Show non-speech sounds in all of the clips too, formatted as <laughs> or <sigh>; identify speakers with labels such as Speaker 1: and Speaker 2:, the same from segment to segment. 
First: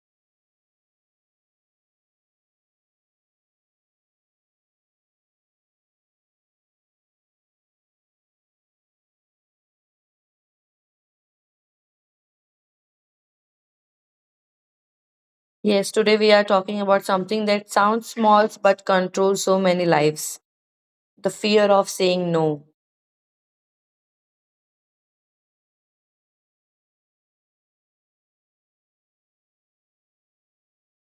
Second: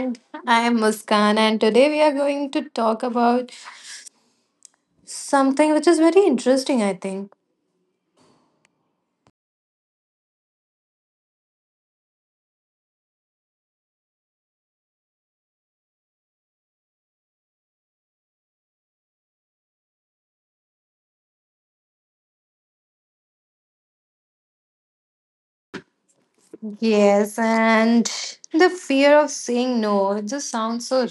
Speaker 1: And I am Muskan, and today we are going to talk about something which is very interesting, I think.
Speaker 2: Yes, today we are talking about something that sounds small but controls so many lives, the fear of saying no.
Speaker 1: Yes, and the fear of saying no. It just sounds so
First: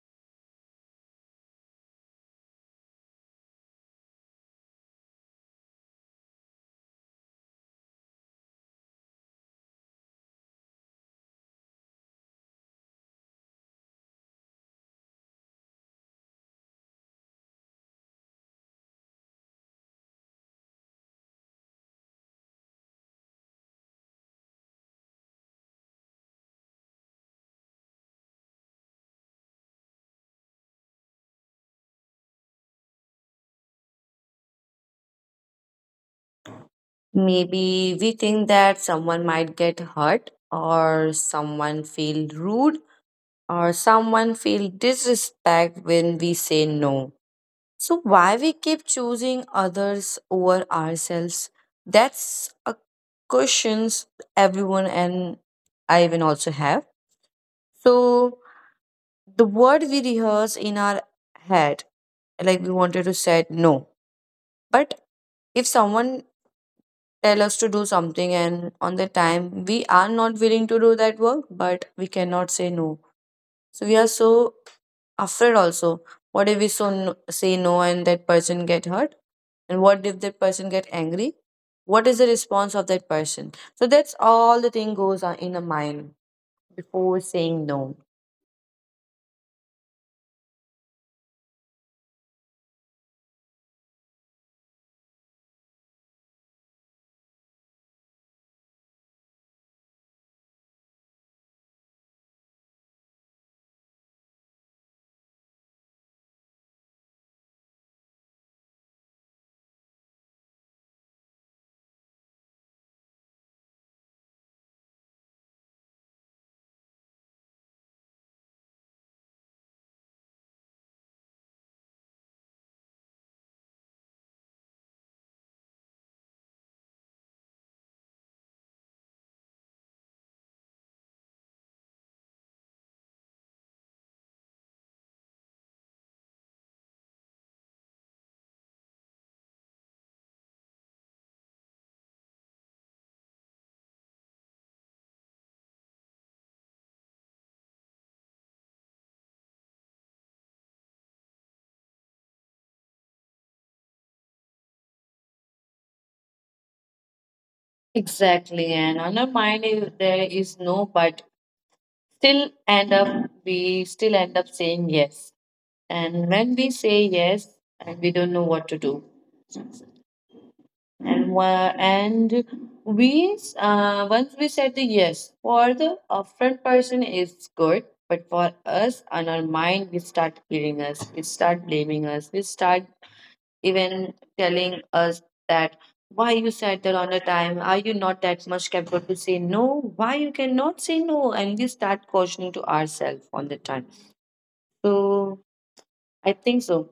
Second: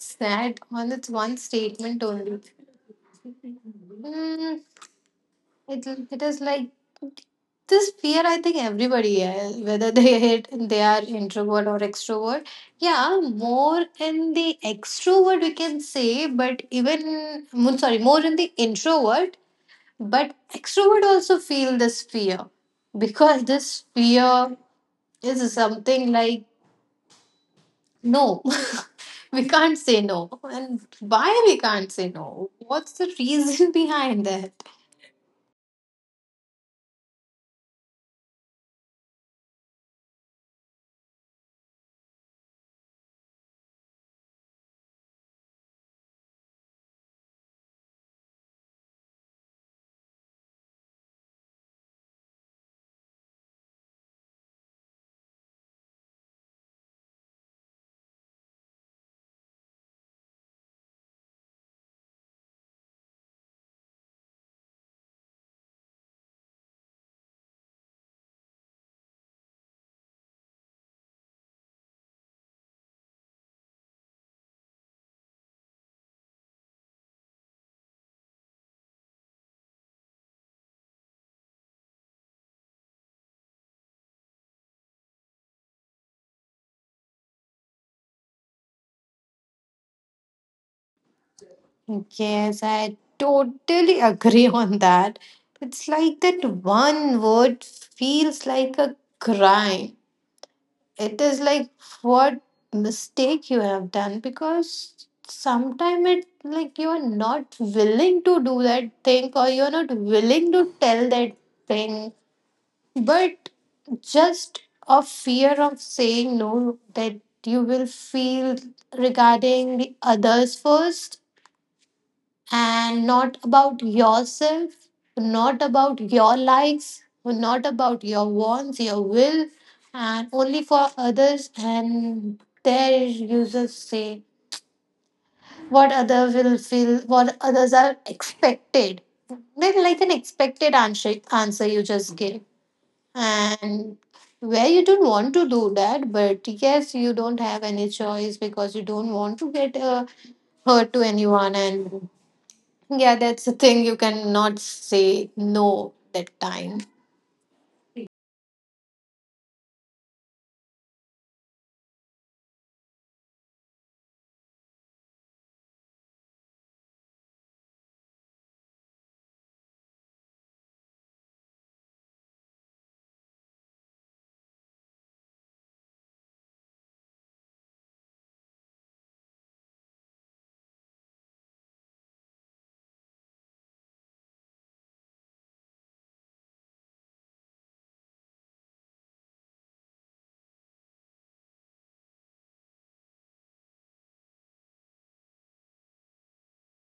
Speaker 1: sad on its one statement only. Mm, it is like this fear, I think everybody, has, whether they, <laughs> they are introvert or extrovert. Yeah, more in the extrovert, we can say, but even, sorry, more in the introvert. But extrovert also feel this fear, because this fear is something like no, <laughs> we can't say no. And why we can't say no? What's the reason <laughs> behind that?
Speaker 2: Maybe we think that someone might get hurt, or someone feel rude, or someone feel disrespect when we say no. So, why we keep choosing others over ourselves? That's a questions everyone and I even also have. So, the word we rehearse in our head, like we wanted to say no, but if someone tell us to do something and on the time we are not willing to do that work but we cannot say no, so we are so afraid also, what if we so no, say no and that person get hurt, and what if that person get angry, what is the response of that person, so that's all the thing goes on in the mind before saying no.
Speaker 1: Yes, I totally agree on that. It's like that one word feels like a crime. It is like what mistake you have done, because sometimes it like you're not willing to do that thing, or you're not willing to tell that thing, but just a fear of saying no that you will feel regarding the others first, and not about yourself, not about your likes, not about your wants, your will, and only for others. And there users say what other will feel, what others are expected. Then like an expected answer you just give, and where you don't want to do that, but yes, you don't have any choice because you don't want to get hurt to anyone. And yeah, that's the thing. You cannot say no that time.
Speaker 2: Exactly, and on our mind is, there is no but still end up, we still end up saying yes. And when we say yes, and we don't know what to do, and and we once we said the yes for the upfront person is good, but for us on our mind we start killing us, we start blaming us, we start even telling us that why you sat there on a time, are you not that much capable to say no, why you cannot say no, and we start cautioning to ourselves on the time. So I think so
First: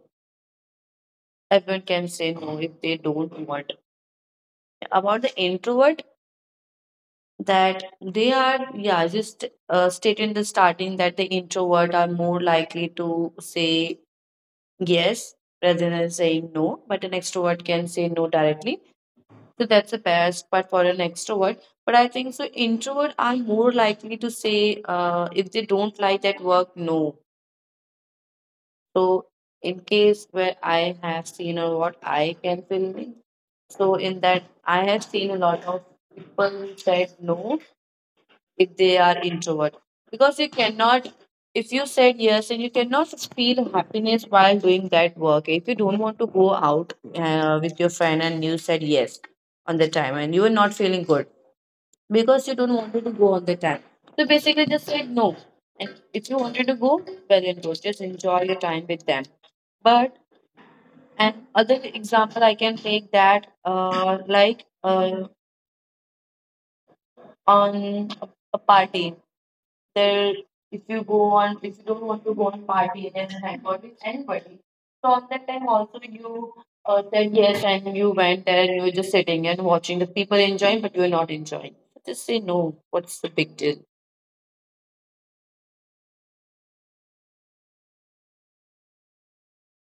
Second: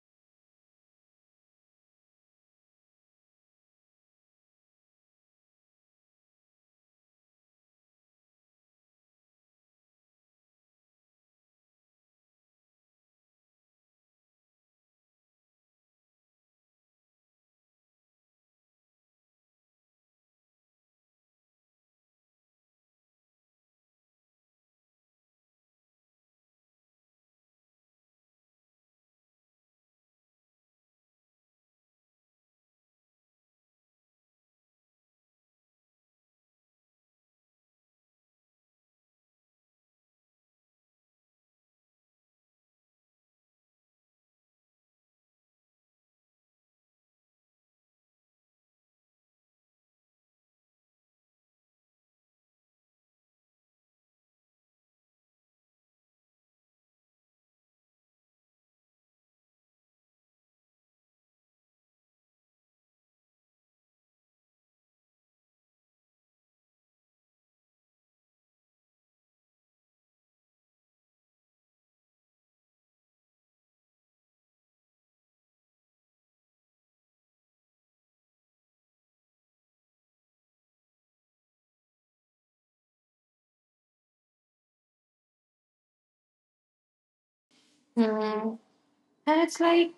Speaker 2: everyone can say no if they don't want. About the introvert, that they are, yeah, just state in the starting that the introvert are more likely to say yes rather than saying no, but an extrovert can say no directly. So that's a best spot for an extrovert. But I think so introvert are more likely to say, if they don't like that work, no. So in case where I have seen or what I can fill, so in that I have seen a lot of people said no if they are introvert. Because you cannot, if you said yes and you cannot feel happiness while doing that work. If you don't want to go out with your friend and you said yes on the time and you were not feeling good because you don't wanted to go on the time. So basically, just said no. And if you wanted to go, well and good. Just enjoy your time with them. But an other example I can take that, like on a party, there, if you go on, if you don't want to go on party and then hang out with anybody, so on that time also you said yes and you went there and you were just sitting and watching the people enjoying, but you were not enjoying. Just say no. What's the big deal?
Speaker 1: Mm. And it's like,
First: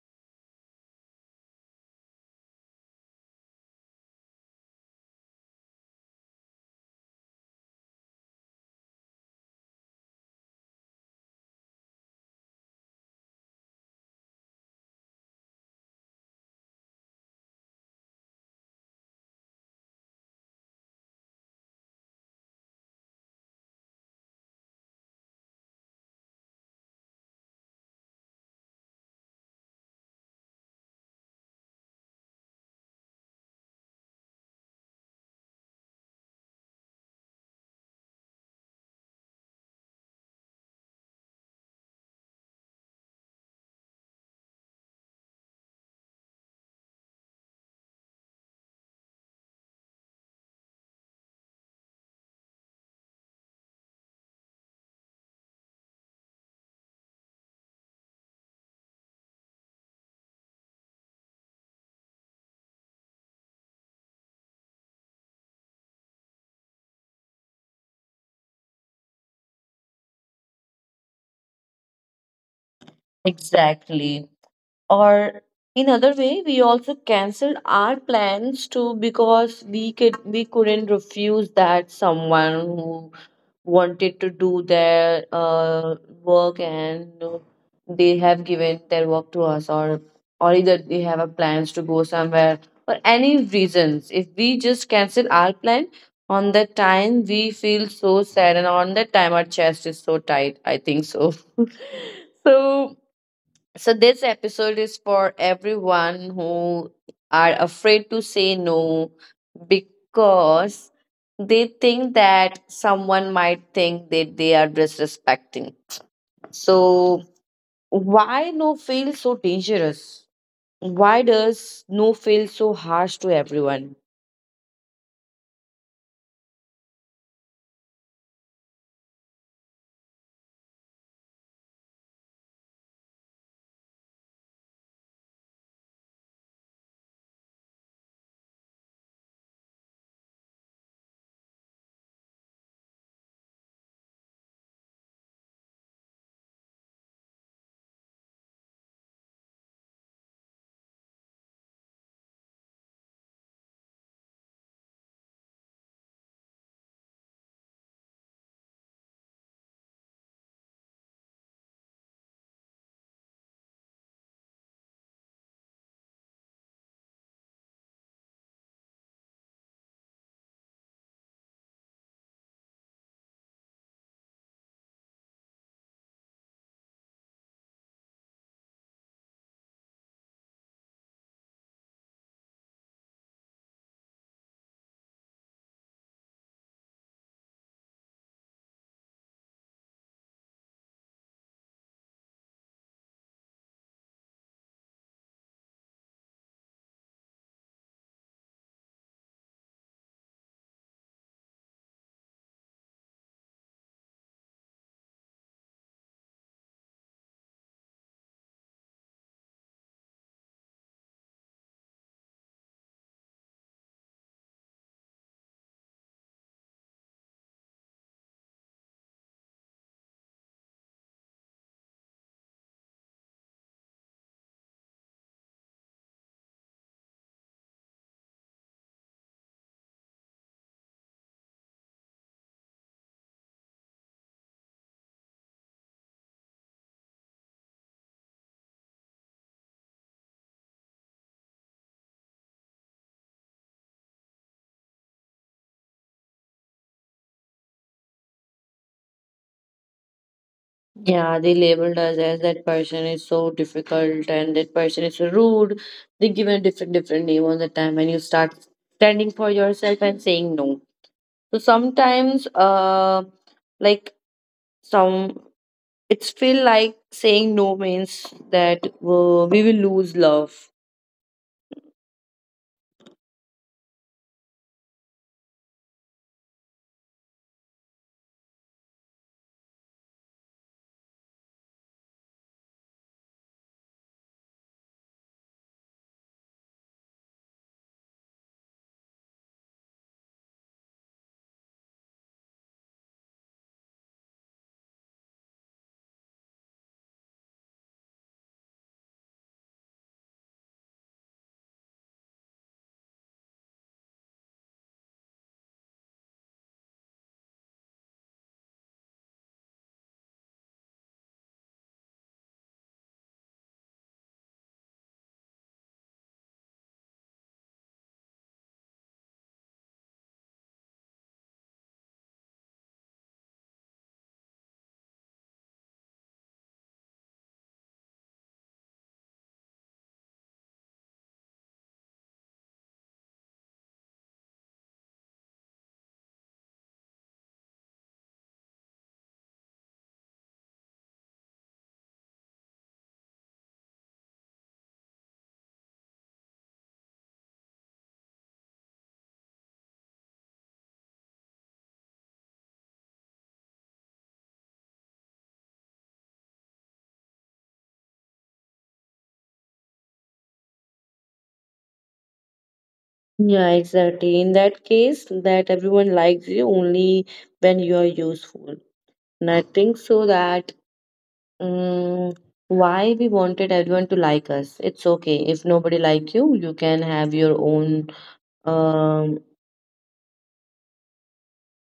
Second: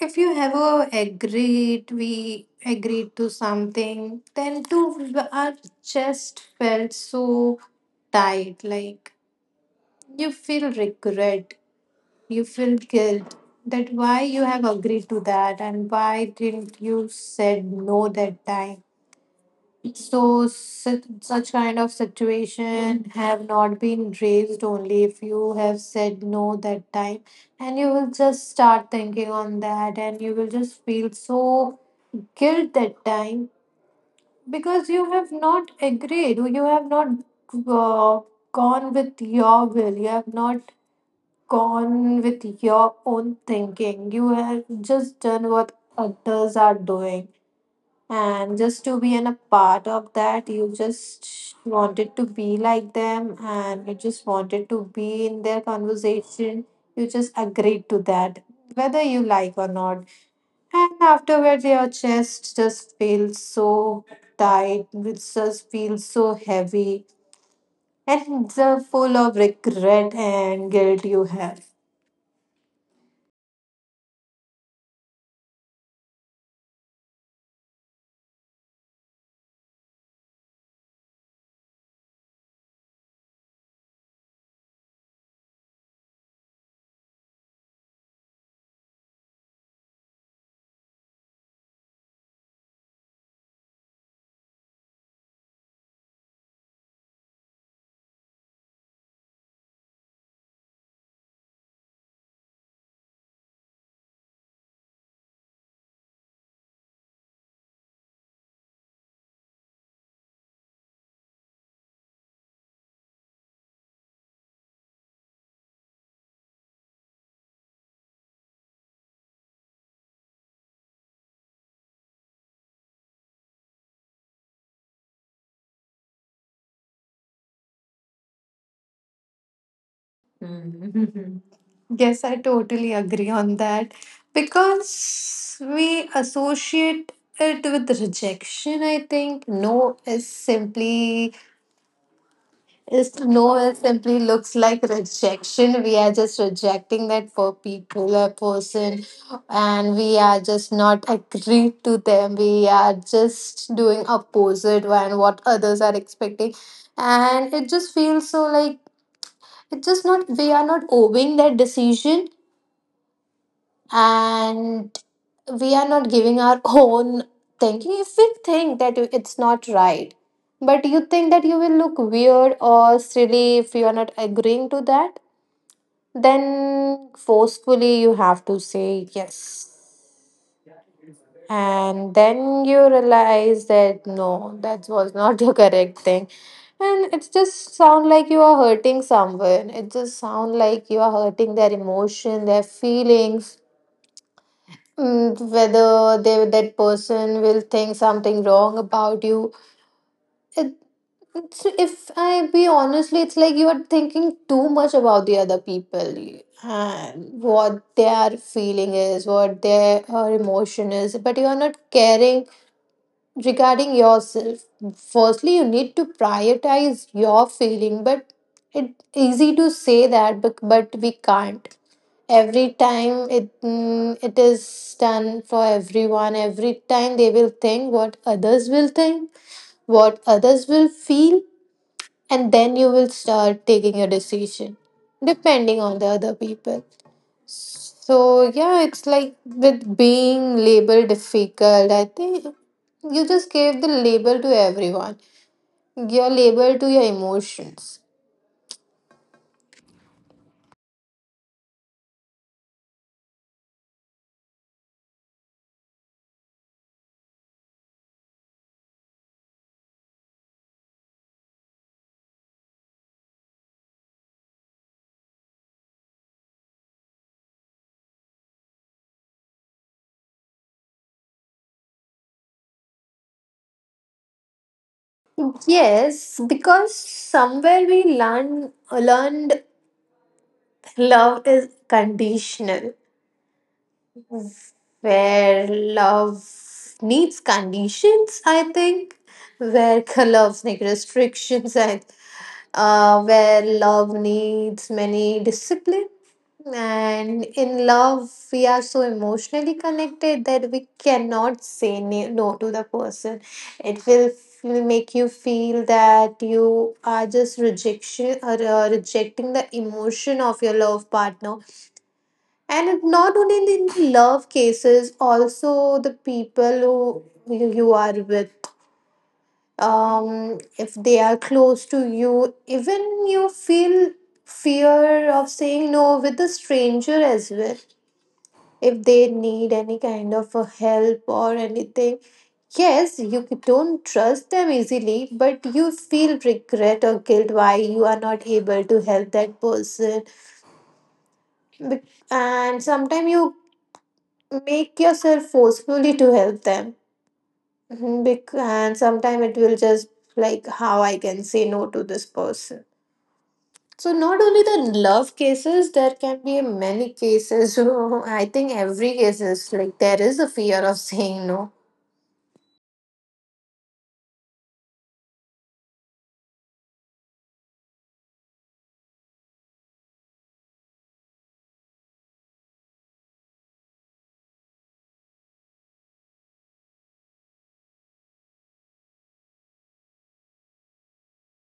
Speaker 1: if you ever agreed, we agreed to something, then too our chest felt so tight. Like you feel regret, you feel guilt that why you have agreed to that, and why didn't you said no that time. So such kind of situation have not been raised only if you have said no that time, and you will just start thinking on that, and you will just feel so guilt that time, because you have not agreed, you have not uh, gone with your will, you have not gone with your own thinking. You have just done what others are doing, and just to be in a part of that, you just wanted to be like them, and you just wanted to be in their conversation. You just agreed to that, whether you like or not, and afterwards your chest just feels so tight. It just feels so heavy, and it's full of regret and guilt you have.
Speaker 2: Exactly. Or in other way we also canceled our plans too, because we could, we couldn't refuse that someone who wanted to do their work, and they have given their work to us, or either they have a plans to go somewhere, or any reasons, if we just cancel our plan, on that time we feel so sad and on that time our chest is so tight, I think so. <laughs> So so this episode is for everyone who are afraid to say no, because they think that someone might think that they are disrespecting. So why no feel so dangerous? Why does no feel so harsh to everyone?
Speaker 1: <laughs> Yes, I totally agree on that, because we associate it with rejection. I think no is simply looks like rejection. We are just rejecting that for people or person, and we are just not agreed to them. We are just doing opposite and what others are expecting, and it just feels so like it just not we are not obeying that decision. And we are not giving our <laughs> own thinking. If we think that it's not right, but you think that you will look weird or silly if you are not agreeing to that, then forcefully you have to say yes. And then you realize that no, that was not <laughs> the correct thing. And it just sound like you are hurting someone, it just sound like you are hurting their emotion, their feelings, whether they, that person, will think something wrong about you. it, if I be honestly, it's like you are thinking too much about the other people, and what their feeling is, what their emotion is, but you are not caring regarding yourself. Firstly you need to prioritize your feeling, but it's easy to say that, but we can't every time. It is done for everyone. Every time they will think what others will think, what others will feel, and then you will start taking a decision depending on the other people. So yeah, it's like with being labeled difficult. I think you just gave the label to everyone. Your label to your emotions.
Speaker 2: Yeah, they labeled us as that person is so difficult and that person is so rude. They give a different different name all the time, and you start standing for yourself and saying no. So sometimes, like some, it's feel like saying no means that we will lose love.
Speaker 1: Yes, because somewhere we learned love is conditional, where love needs conditions. I think where <laughs> love needs restrictions, and where love needs many discipline. And in love, we are so emotionally connected that we cannot say no to the person. It will make you feel that you are just rejection, or rejecting the emotion of your love partner. And not only in the love cases, also the people who you are with, if they are close to you, even you feel fear of saying no with a stranger as well. If they need any kind of a help or anything, yes, you don't trust them easily, but you feel regret or guilt why you are not able to help that person. Bec- And sometimes you make yourself forcefully to help them. Mhm. And sometimes it will just like how I can say no to this person. So not only the love cases, there can be many cases. <laughs> I think every case is like there is a fear of saying no.
Speaker 2: Yeah, exactly. In that case, that everyone likes you only when you are useful. And I think so that, um, why we wanted everyone to like us. It's okay if nobody like you. You can have your own, um,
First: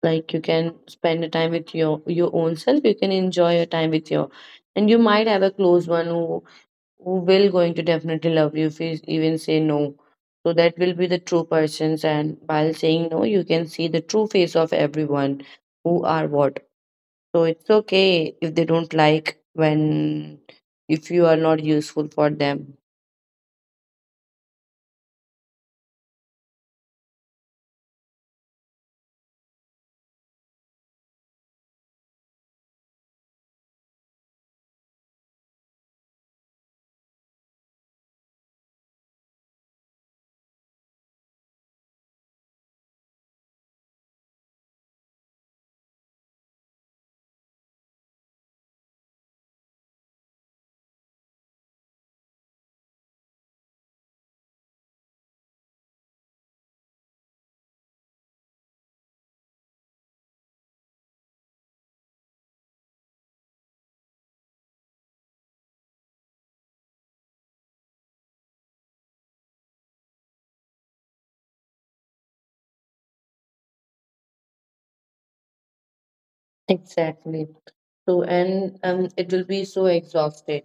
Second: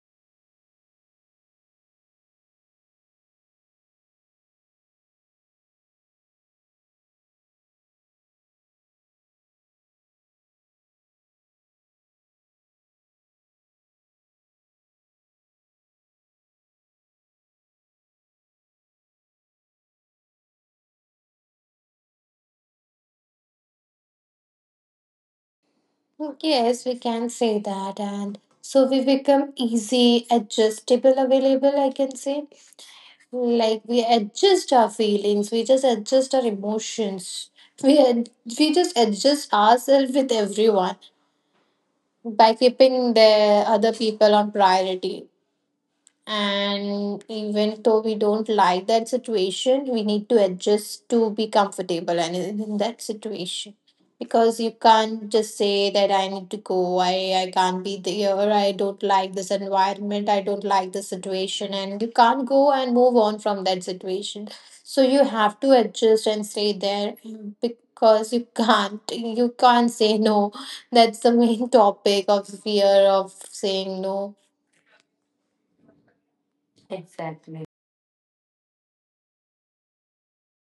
Speaker 2: like you can spend a time with your own self, you can enjoy your time with your, and you might have a close one who will going to definitely love you if he even say no, so that will be the true persons, and while saying no you can see the true face of everyone, who are what. So it's okay if they don't like when, if you are not useful for them.
Speaker 1: Yes, we can say that, and so we become easy, adjustable, available. I can say, like we adjust our feelings, we just adjust our emotions, we ad- we just adjust ourselves with everyone by keeping the other people on priority. And even though we don't like that situation, we need to adjust to be comfortable and in that situation. Because you can't just say that I need to go, I can't be there, I don't like this environment, I don't like this situation, and you can't go and move on from that situation. So you have to adjust and stay there, because you can't say no. That's the main <laughs> topic of fear of saying no.
Speaker 2: Exactly. So and um, it will be so exhausted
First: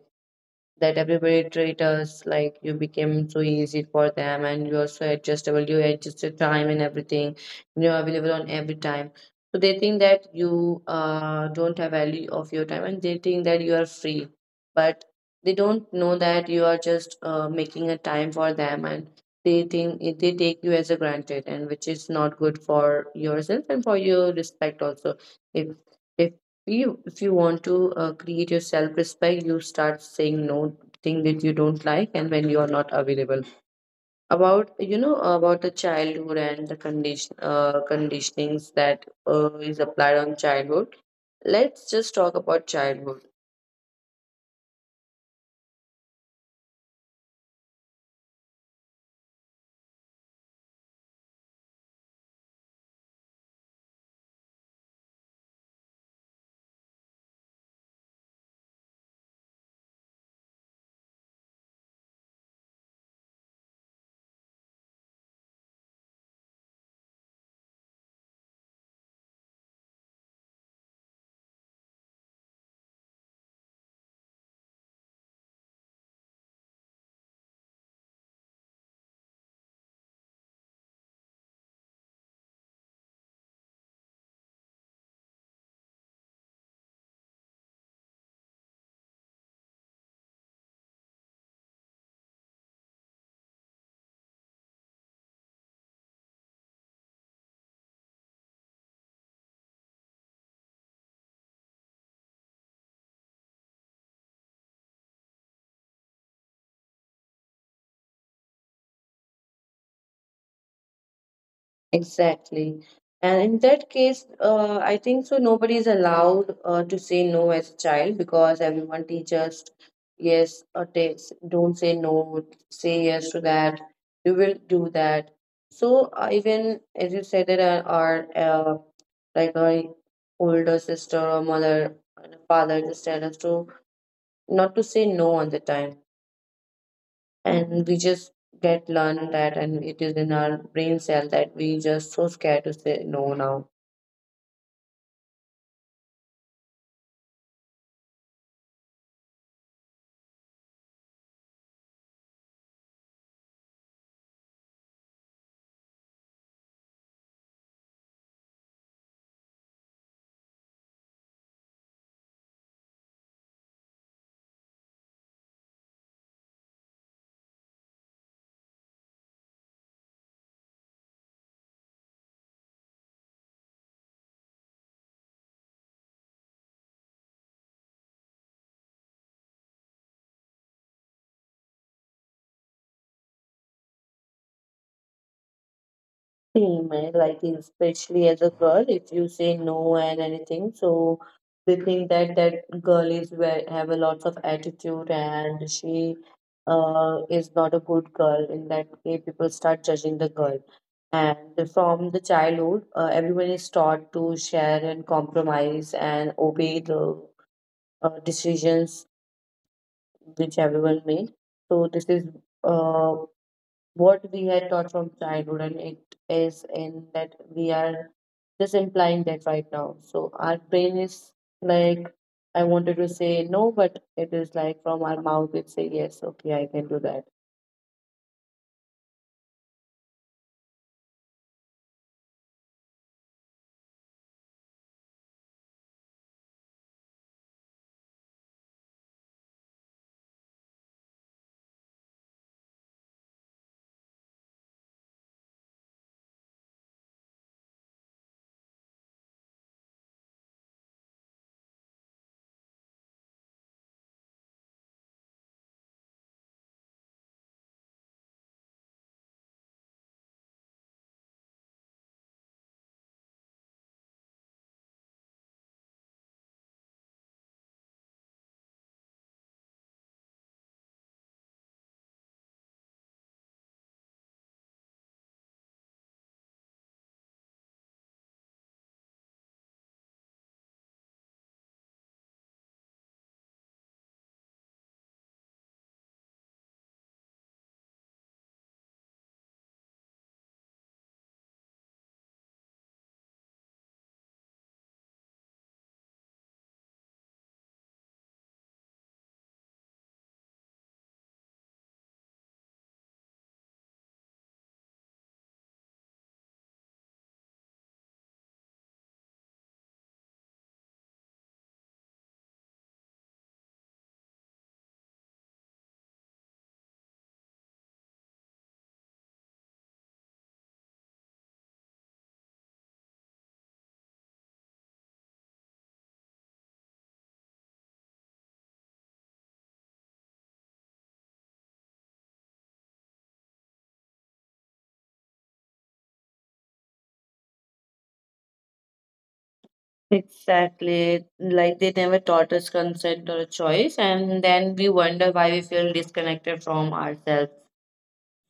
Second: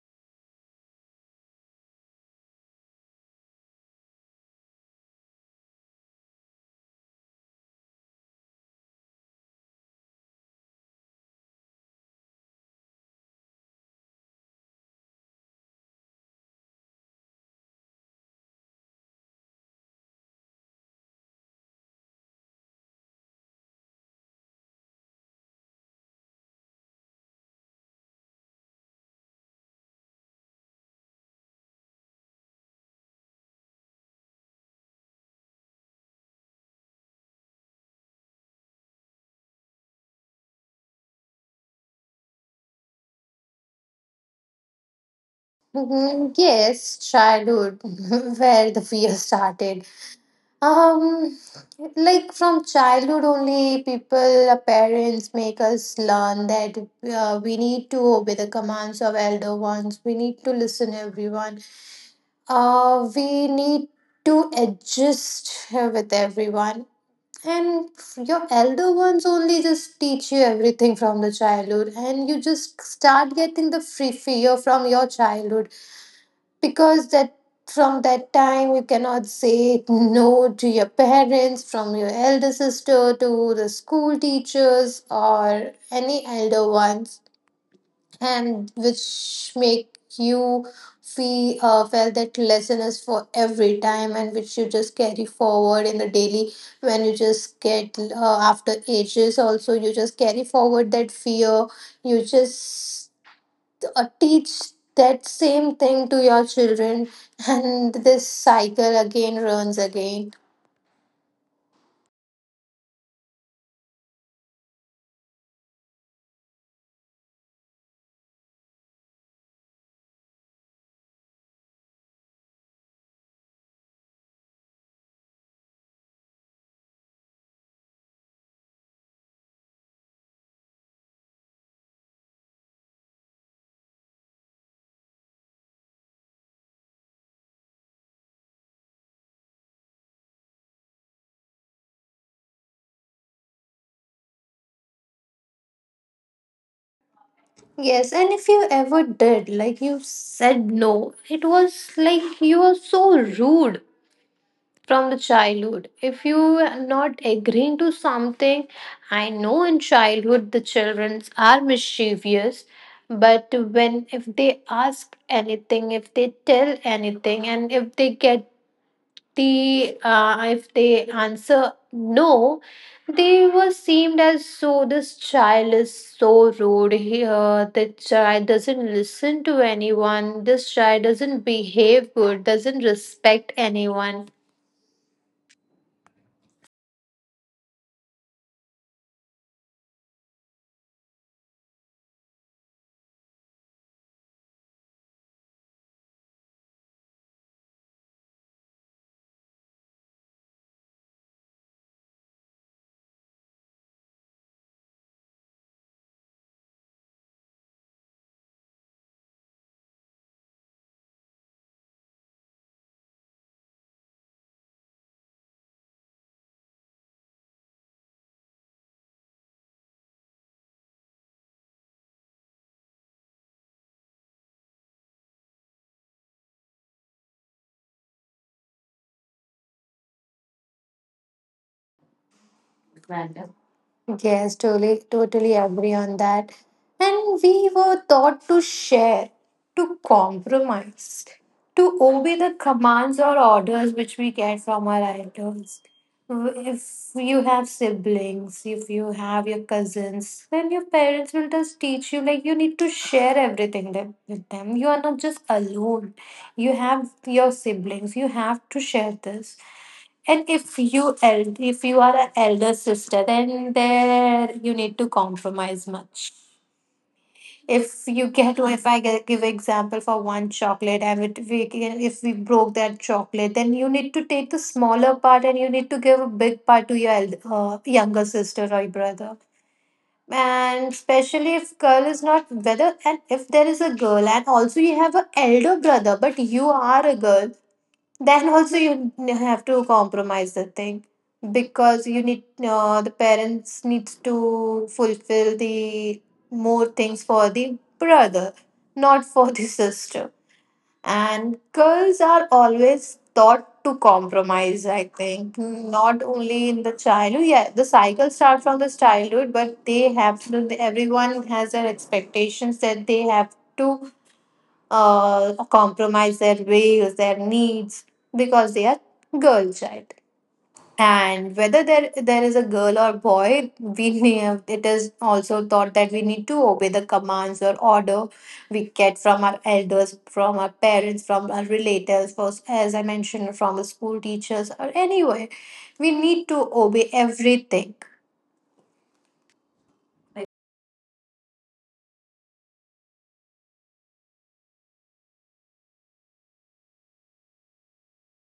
Speaker 2: that everybody treat us like you became so easy for them and you're so adjustable, you adjust your time and everything, you're available on every time. So they think that you don't have value of your time and they think that you are free, but they don't know that you are just making a time for them, and they think they take you as a granted, and which is not good for yourself and for your respect also. If if you, if you want to create your self respect, you start saying no, thing that you don't like, and when you are not available. About, you know about the childhood and the condition, conditionings that is applied on childhood. Let's just talk about childhood.
Speaker 1: Mhm. Yes, childhood, <laughs> where the fear started. Um, like from childhood only, people, our parents make us learn that we need to obey the commands of elder ones. We need to listen everyone. We need to adjust with everyone. And your elder ones only just teach you everything from the childhood, and you just start getting the free fear from your childhood, because that, from that time you cannot say no to your parents, from your elder sister to the school teachers or any elder ones, and which make you feel felt that lesson is for every time, and which you just carry forward in the daily. When you just get after ages also, you just carry forward that fear. You just teach that same thing to your children, and this cycle again runs again.
Speaker 2: Exactly. And in that case, I think so nobody is allowed to say no as a child, because everyone teaches yes, or takes, don't say no, say yes to that, you will do that. So even as you said that our like our older sister or mother and father just tell us to not to say no on the time, and we just get learned that, and it is in our brain cell that we just so scared to say no now.
Speaker 1: Yes, and if you ever did, like you said no, it was like you were so rude. From the childhood, if you are not agreeing to something, I know in childhood the children are mischievous, but when if they ask anything, if they tell anything, and if they get, they, if they answer no, they were seemed as so this child is so rude. Here the child doesn't listen to anyone, this child doesn't behave good, doesn't respect anyone.
Speaker 2: Same eh, like especially as a girl if you say no and anything, so they think that that girl is ve- have a lot of attitude and she is not a good girl, in that way people start judging the girl. And from the childhood, everyone is taught to share and compromise and obey the decisions which everyone made. So this is uh, what we had taught from childhood, and it is in that we are just implying that right now. So our brain is like, I wanted to say no, but it is like from our mouth, it say yes, okay, I can do that.
Speaker 1: Yes, totally, totally agree on that. And we were taught to share, to compromise, to obey the commands or orders which we get from our elders. If you have siblings, if you have your cousins, then your parents will just teach you like you need to share everything with them. You are not just alone. You have your siblings, you have to share this. And if you are an elder sister, then there you need to compromise much. If you get, if I give example for one chocolate, and it, we can, if we broke that chocolate, then you need to take the smaller part and you need to give a big part to your younger sister or brother. And especially if girl is not whether, and if there is a girl and also you have an elder brother, but you are a girl, then also you have to compromise the thing, because you need, the parents needs to fulfill the more things for the brother, not for the <laughs> sister. And girls are always taught to compromise. I think not only in the childhood, yeah, the cycle starts from the childhood, but they have to, everyone has their expectations that they have to compromise their ways, their needs, because they are girl child. And whether there is a girl or boy, we <laughs> need, it is also thought that we need to obey the commands or order we get from our elders, from our parents, from our relatives, first, as I mentioned, from the school teachers or anywhere. We need to obey everything.
Speaker 2: Exactly. Like they never taught us consent or choice, and then we wonder why we feel disconnected from ourselves.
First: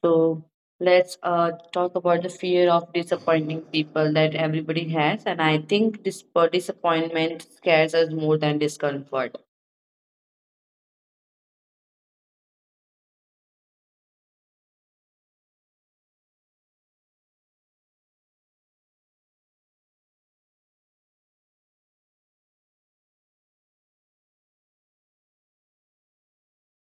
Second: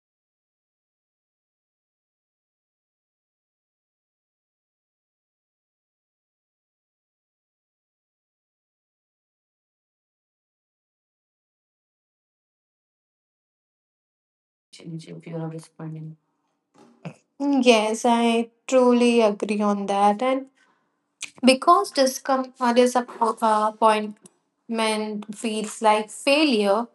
Speaker 2: So let's talk about the fear of disappointing people that everybody has. And I think this disappointment scares us more than discomfort.
Speaker 1: Change if you are responding. Yes, I truly agree on that. And because disappointment feels like failure,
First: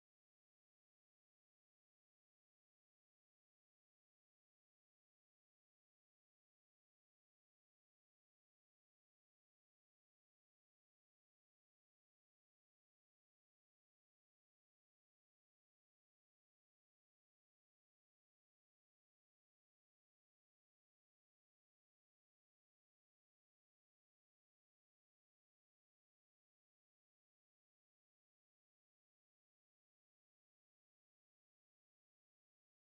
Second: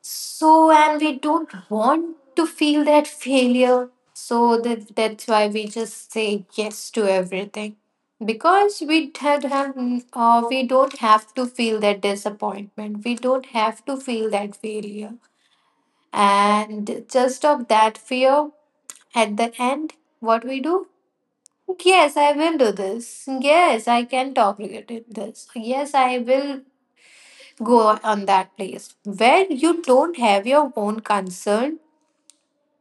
Speaker 1: so and we don't want to feel that failure. So that's why we just say yes to everything. Because we had have we don't have to feel that disappointment. We don't have to feel that failure. And just of that fear, at the end, what we do? Yes, I will do this. Yes, I can talk related this. Yes, I will go on that place where you don't have your own concern,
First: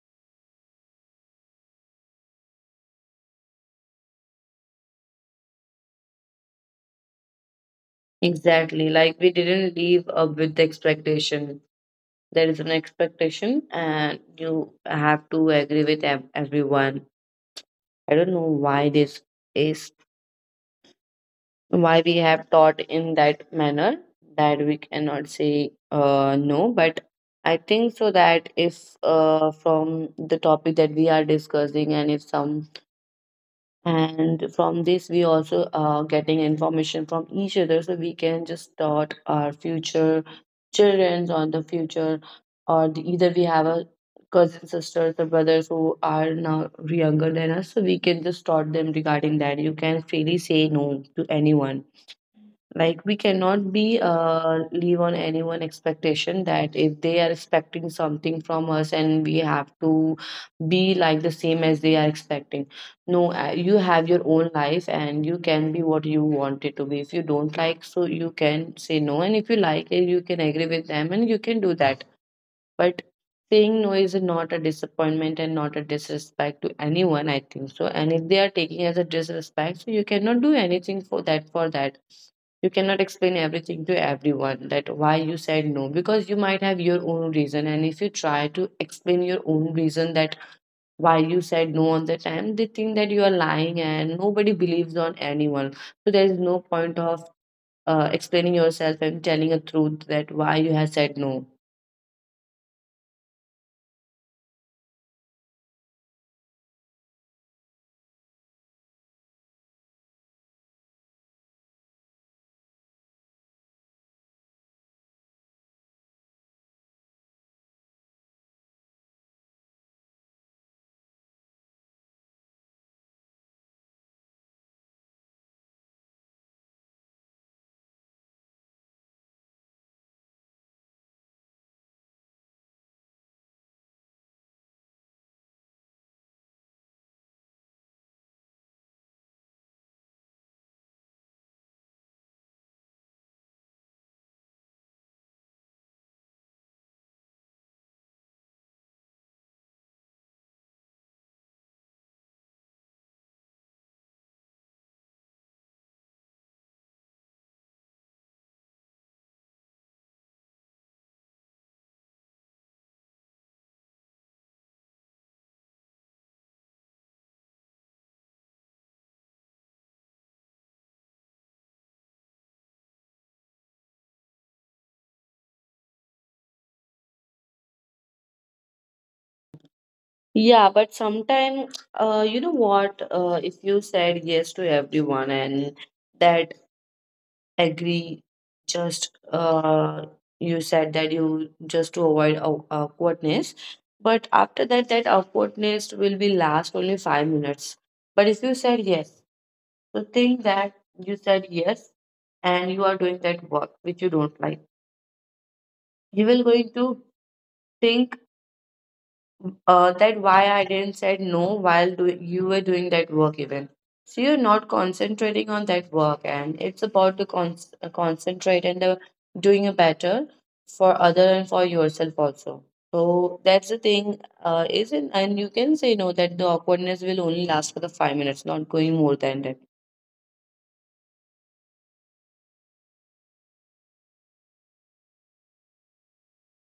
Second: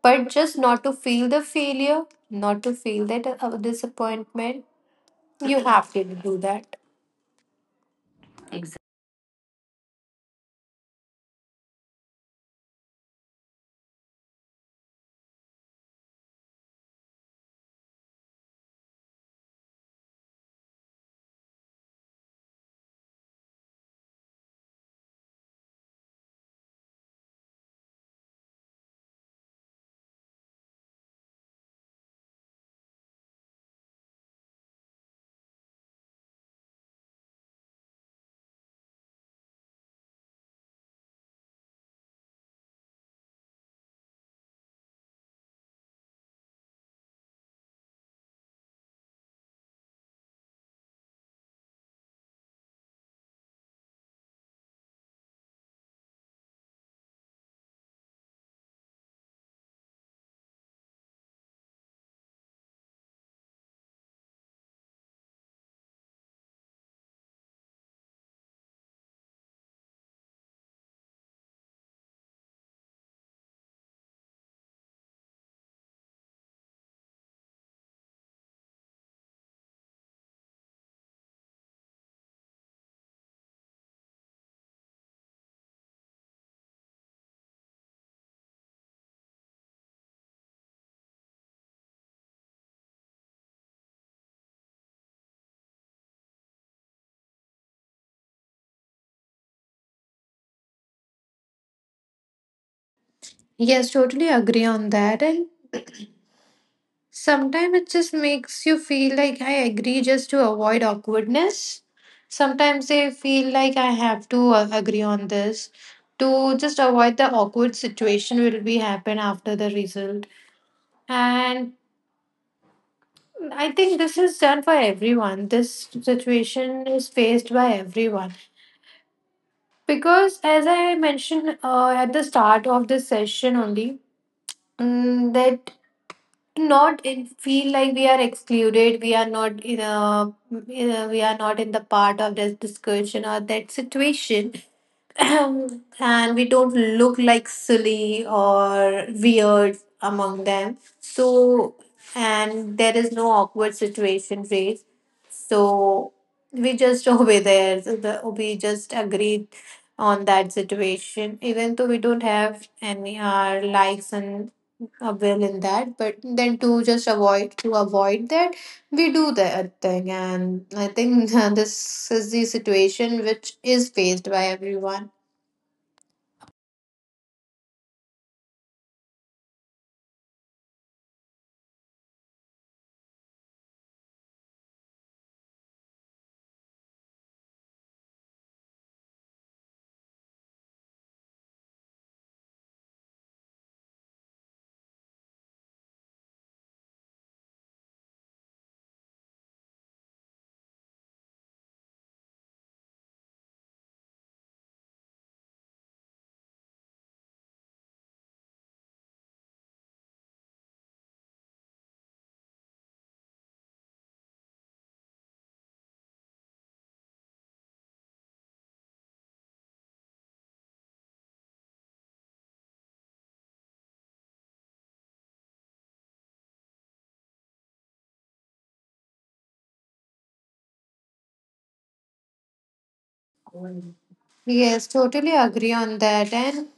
Speaker 1: but just not to feel the failure, not to feel that disappointment. You have to do that.
Speaker 2: Exactly. Like we didn't leave up with the expectation. There is an expectation, and you have to agree with ev- everyone. I don't know why this is, why we have taught in that manner that we cannot say no. But I think so that if from the topic that we are discussing, and if some, and from this we also are getting information from each other, so we can just start our future children's on the future, or the, either we have a cousin sisters or brothers who are now younger than us, so we can just start them regarding that you can freely say no to anyone. Like we cannot be leave on anyone expectation that if they are expecting something from us and we have to be like the same as they are expecting. No, you have your own life and you can be what you want it to be. If you don't like, so you can say no, and if you like it you can agree with them and you can do that. But saying no is not a disappointment and not a disrespect to anyone, I think so. And if they are taking as a disrespect, so you cannot do anything for that. For that you cannot explain everything to everyone, that why you said no, because you might have your own reason, and if you try to explain your own reason that why you said no on the time, they think that you are lying, and nobody believes on anyone, so there is no point of explaining yourself and telling a truth that why you have said no.
Speaker 1: Yes, totally agree on that. And sometimes it just makes you feel like I agree just to avoid awkwardness. Sometimes I feel like I have to agree on this to just avoid the awkward situation will be happen after the result. And I think this is done for everyone. This situation is faced by everyone because, as I mentioned at the start of this session only, that to not in, feel like we are excluded, we are not in a, we are not in the part of this discussion or that situation, <clears throat> and we don't look like silly or weird among them, so and there is no awkward situation raised, so we just <laughs> over there. So we just agreed on that situation, even though we don't have any our likes and a will in that. But then to just avoid to avoid that, we do that thing, and I think <laughs> this is the situation which is faced by everyone.
Speaker 2: Yeah, but sometimes, you know what, if you said yes to everyone, and that agree just you said that you just to avoid aw- awkwardness, but after that that awkwardness will be last only 5 minutes. But if you said yes, so think that you said yes and you are doing that work which you don't like, you will going to think that why I didn't said no while do- you were doing that work even. So you're not concentrating on that work, and it's about to con- concentrate and doing it better for other and for yourself also. So that's the thing, isn't and you can say no that the awkwardness will only last for the 5 minutes, not going more than that.
Speaker 1: Yes, totally agree on that. And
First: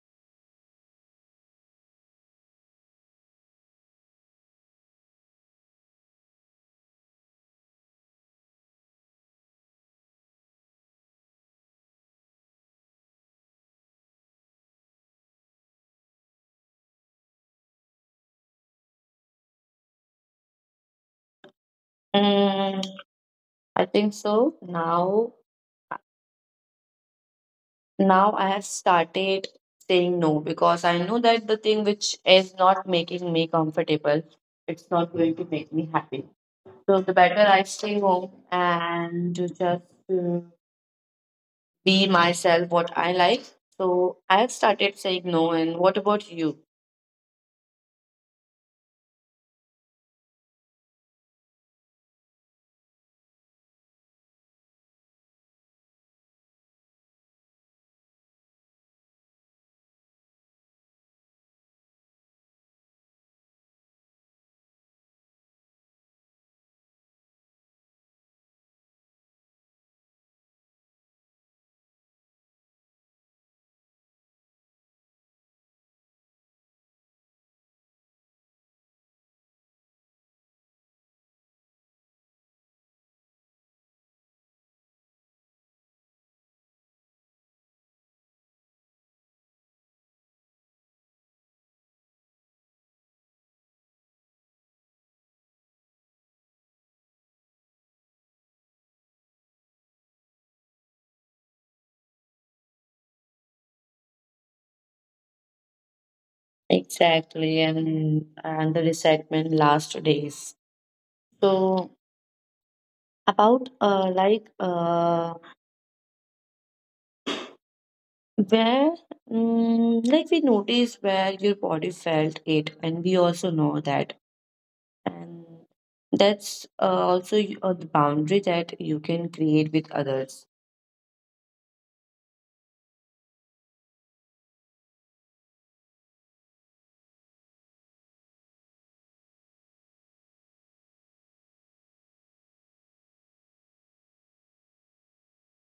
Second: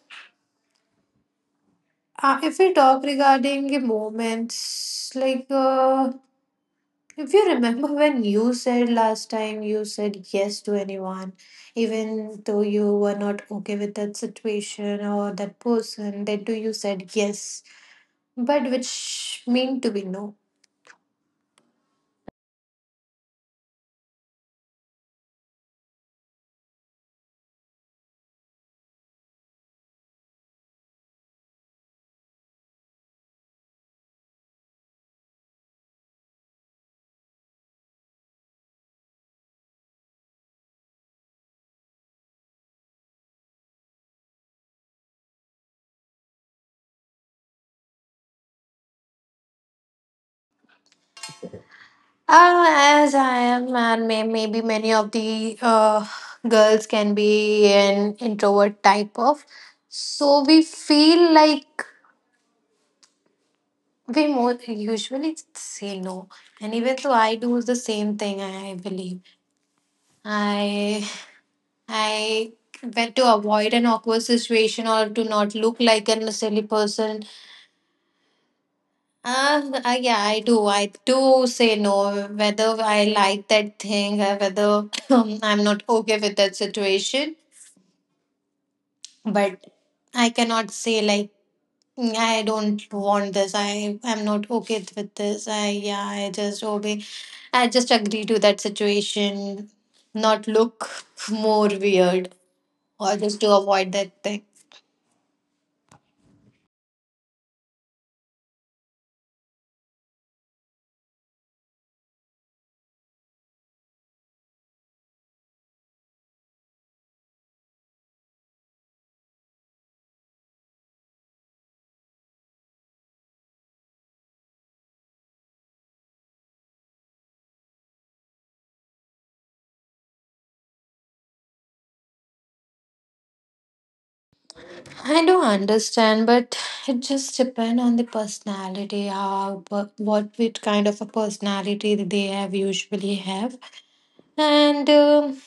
Speaker 1: if we talk regarding the moments, like. If you remember when you said last time you said yes to anyone, even though you were not okay with that situation or that person, then too you said yes, but which mean to be no.
Speaker 2: Mm, I think so. Now I have started saying no because I know that the thing which is not making me comfortable, it's not going to make me happy. So the better I stay home and to just be myself, what I like. So I have started saying no. And what about you?
Speaker 1: As I am, and maybe many of the girls can be an introvert type of. So we feel like we more usually say no. And even though I do the same thing, I believe. I I went to avoid an awkward situation or to not look like a silly person. Yeah, I do. I do say no, whether I like that thing or whether <clears throat> I'm not okay with that situation. But I cannot say like, "Mm, I don't want this. I am not okay with this. I yeah, I just obey. I just agree to that situation, not look <laughs> more weird or just to avoid that thing."
Speaker 2: Exactly, and the resentment last days. So about Where, like we notice where your body felt it, and we also know that, and that's also the boundary that you can create with others.
Speaker 1: I do understand, but it just depends on the personality, how, what which kind of a personality that they have usually have. And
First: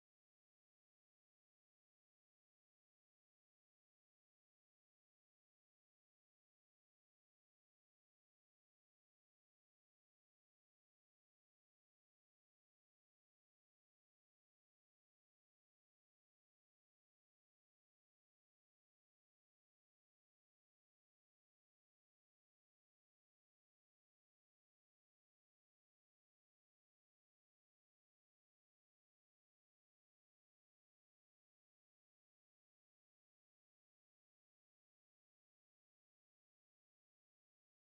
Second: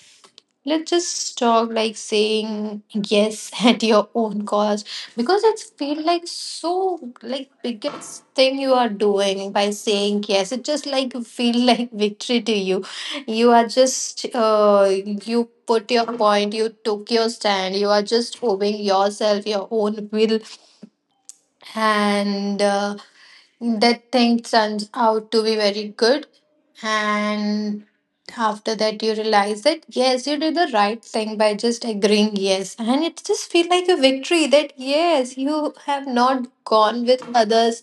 Speaker 1: let's just talk like saying yes <laughs> at your own cost, because it's feel like so like biggest thing you are doing by saying yes. It just like feel <laughs> like victory to you. You are just you put your point, you took your stand, you are just obeying yourself, your own will, and that thing turns out to be very good, and after that you realize that yes, you did the right thing by just agreeing yes, and it just feel like a victory, that yes, you have not gone with others,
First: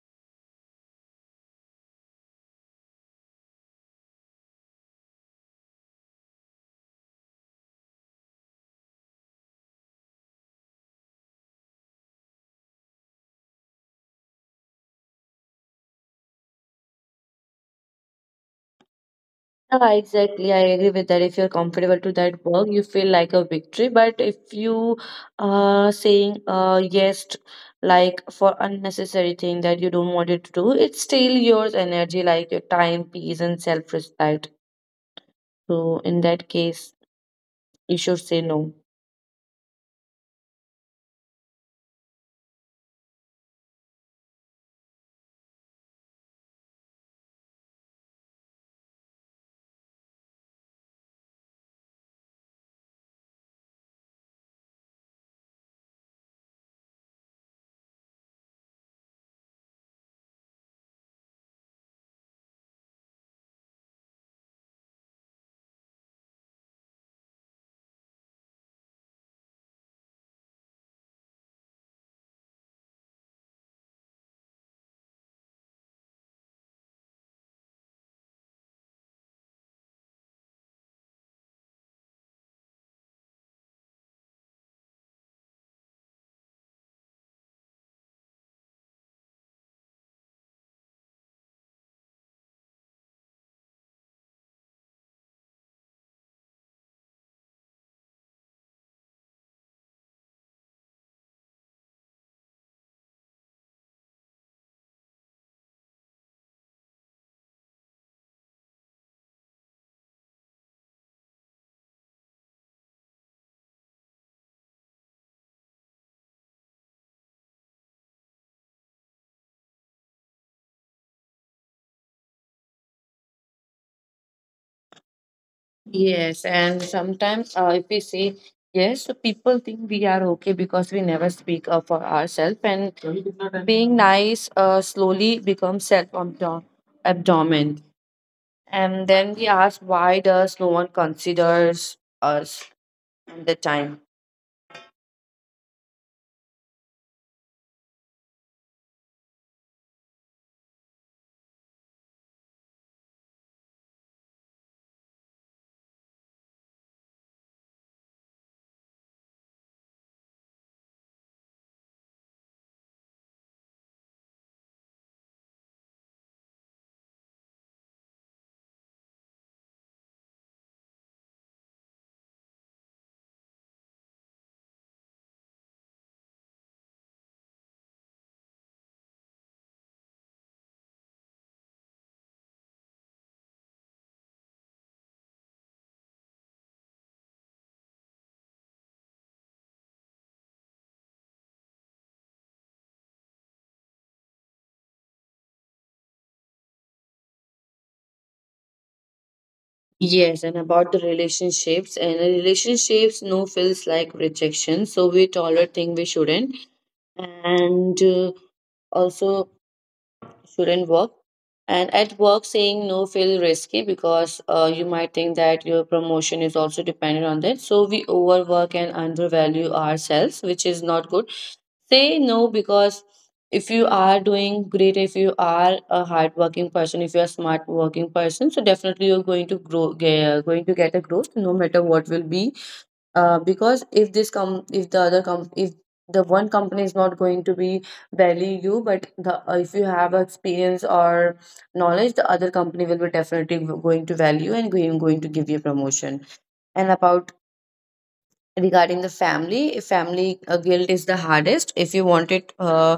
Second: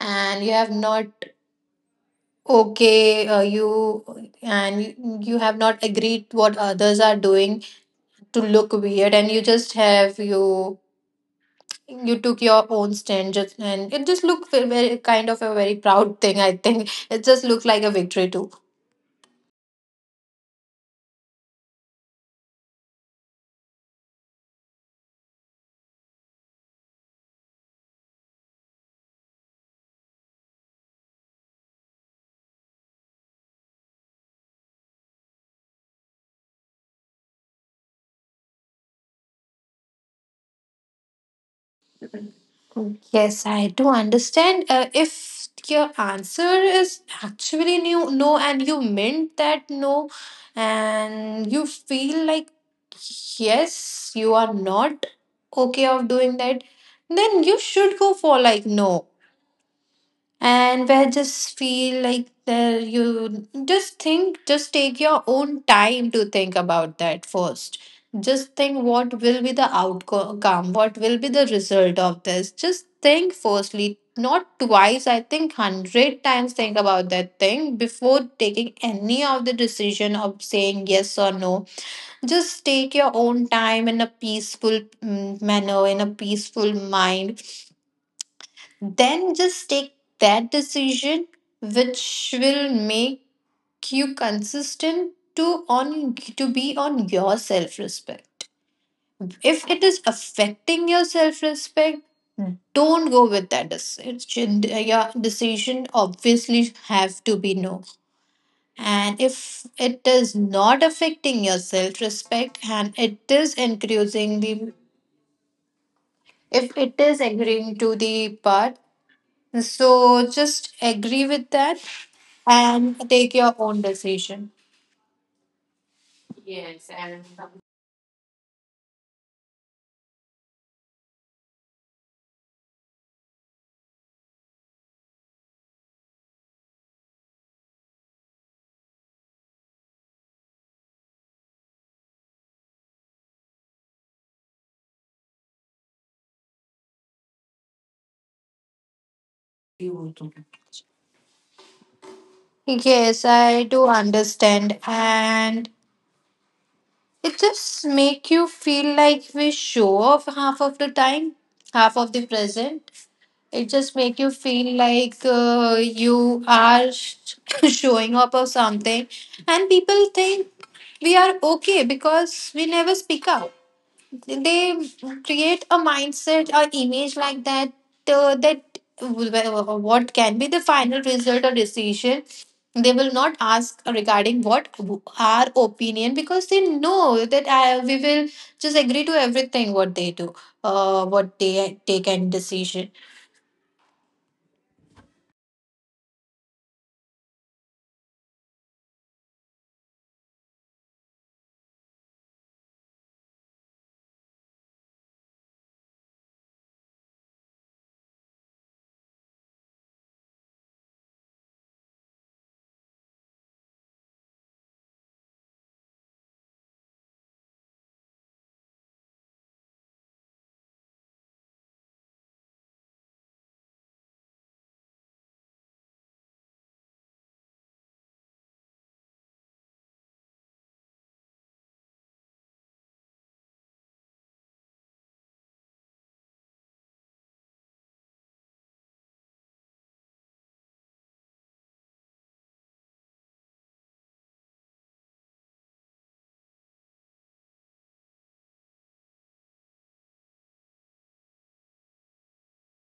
Speaker 1: and you have not okay, you and you have not agreed what others are doing to look weird, and you just have you, you took your own stand just, and it just looked very kind of a very proud thing. I think it just looked like a victory too.
Speaker 2: Yeah, exactly. I agree with that. If you're comfortable to that work, you feel like a victory. But if you are saying yes, like for unnecessary thing that you don't want it to do, it's still yours energy, like your time, peace, and self-respect. So in that case, you should say no.
Speaker 1: Yes, I do understand. If your answer is actually new no and you meant that no, and you feel like yes, you are not okay of doing that, then you should go for like no. And where just feel like there, you just think, just take your own time to think about that first. Just think what will be the outcome, what will be the result of this. Just think firstly not twice, I think 100 times think about that thing before taking any of the decision of saying yes or no. Just take your own time in a peaceful manner, in a peaceful mind, then just take that decision which will make you consistent to on to be on your self respect. If it is affecting your self respect, don't go with that decision. Your decision obviously have to be no. And if it is not affecting your self respect and it is increasing the, if it is agreeing to the part, so just agree with that and take your own decision.
Speaker 2: Yes, and sometimes if we say yes, so people think we are okay because we never speak up for ourselves, and being nice slowly becomes self abdomen. And then we ask, why does no one considers us at the time?
Speaker 1: Yes, I do understand. And it just make you feel like we show off half of the time, half of the present. It just make you feel like you are <laughs> showing up or something. And people think we are okay because we never speak up. They create a mindset or image like that, that what can be the final result or decision. They will not ask regarding what our opinion, because they know that we will just agree to everything what they do, what they take and decision.
Speaker 2: Yes, and about the relationships, and relationships no feels like rejection, so we tolerate things we shouldn't, and also shouldn't work. And at work, saying no feel risky because you might think that your promotion is also dependent on that. So we overwork and undervalue ourselves, which is not good. Say no because if you are doing great, if you are a hardworking person, if you are a smart working person, so definitely you're going to grow, going to get a growth, no matter what will be because if this com if the other com if the one company is not going to be value you but the if you have experience or knowledge the other company will be definitely going to value and going to give you promotion and about regarding the family if family guilt is the hardest if you want it uh,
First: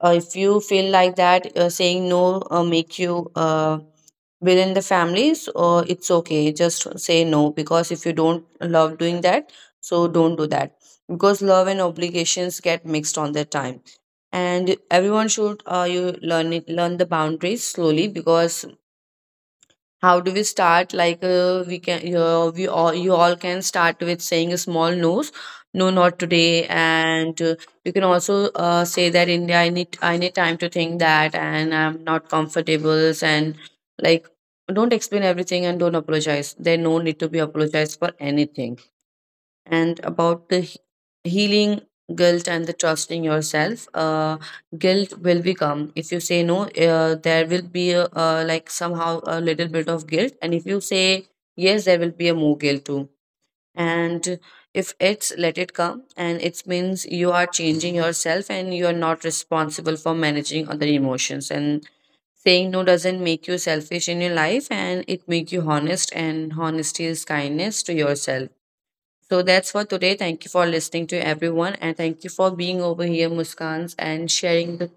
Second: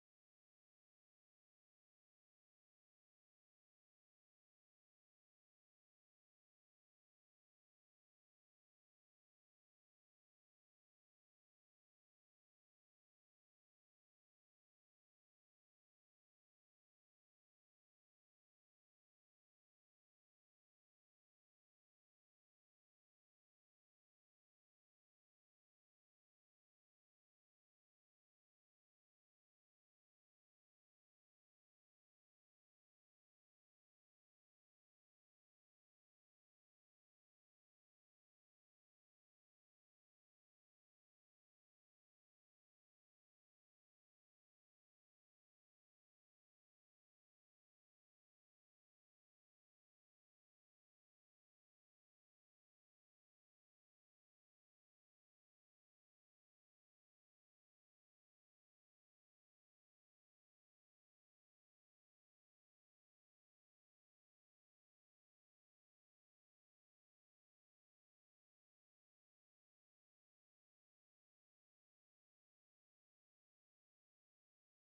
Speaker 2: uh, if you feel like that, saying no make you within the families, it's okay. Just say no because if you don't love doing that, so don't do that because love and obligations get mixed on their time. And everyone should you learn it, learn the boundaries slowly because how do we start? Like we can, we all, you all can start with saying a small no's. No, not today. And you can also say that India, I need time to think that, and I'm not comfortable. And like, don't explain everything and don't apologize. There no need to be apologized for anything and about the healing guilt and the trusting yourself guilt will become if you say no there will be like somehow a little bit of guilt and if you say yes there will be a more guilt too and if it's let it come and it means you are changing yourself and you are not responsible for managing other emotions and saying no doesn't make you selfish in your life and it make you honest and honesty is kindness to yourself so that's for today. Thank you for listening to everyone. And thank you for being over here, Muskans, and sharing the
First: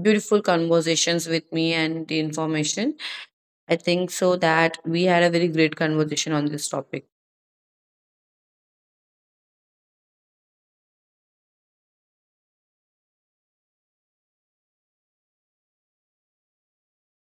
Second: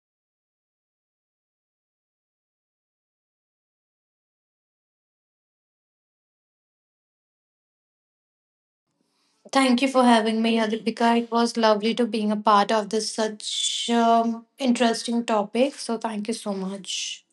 Speaker 2: beautiful conversations with me and the information. I think so that we had a very great conversation on this topic.
Speaker 1: Thank you for having me, Adipika. It was lovely to being a part of this such interesting topic, so thank you so much.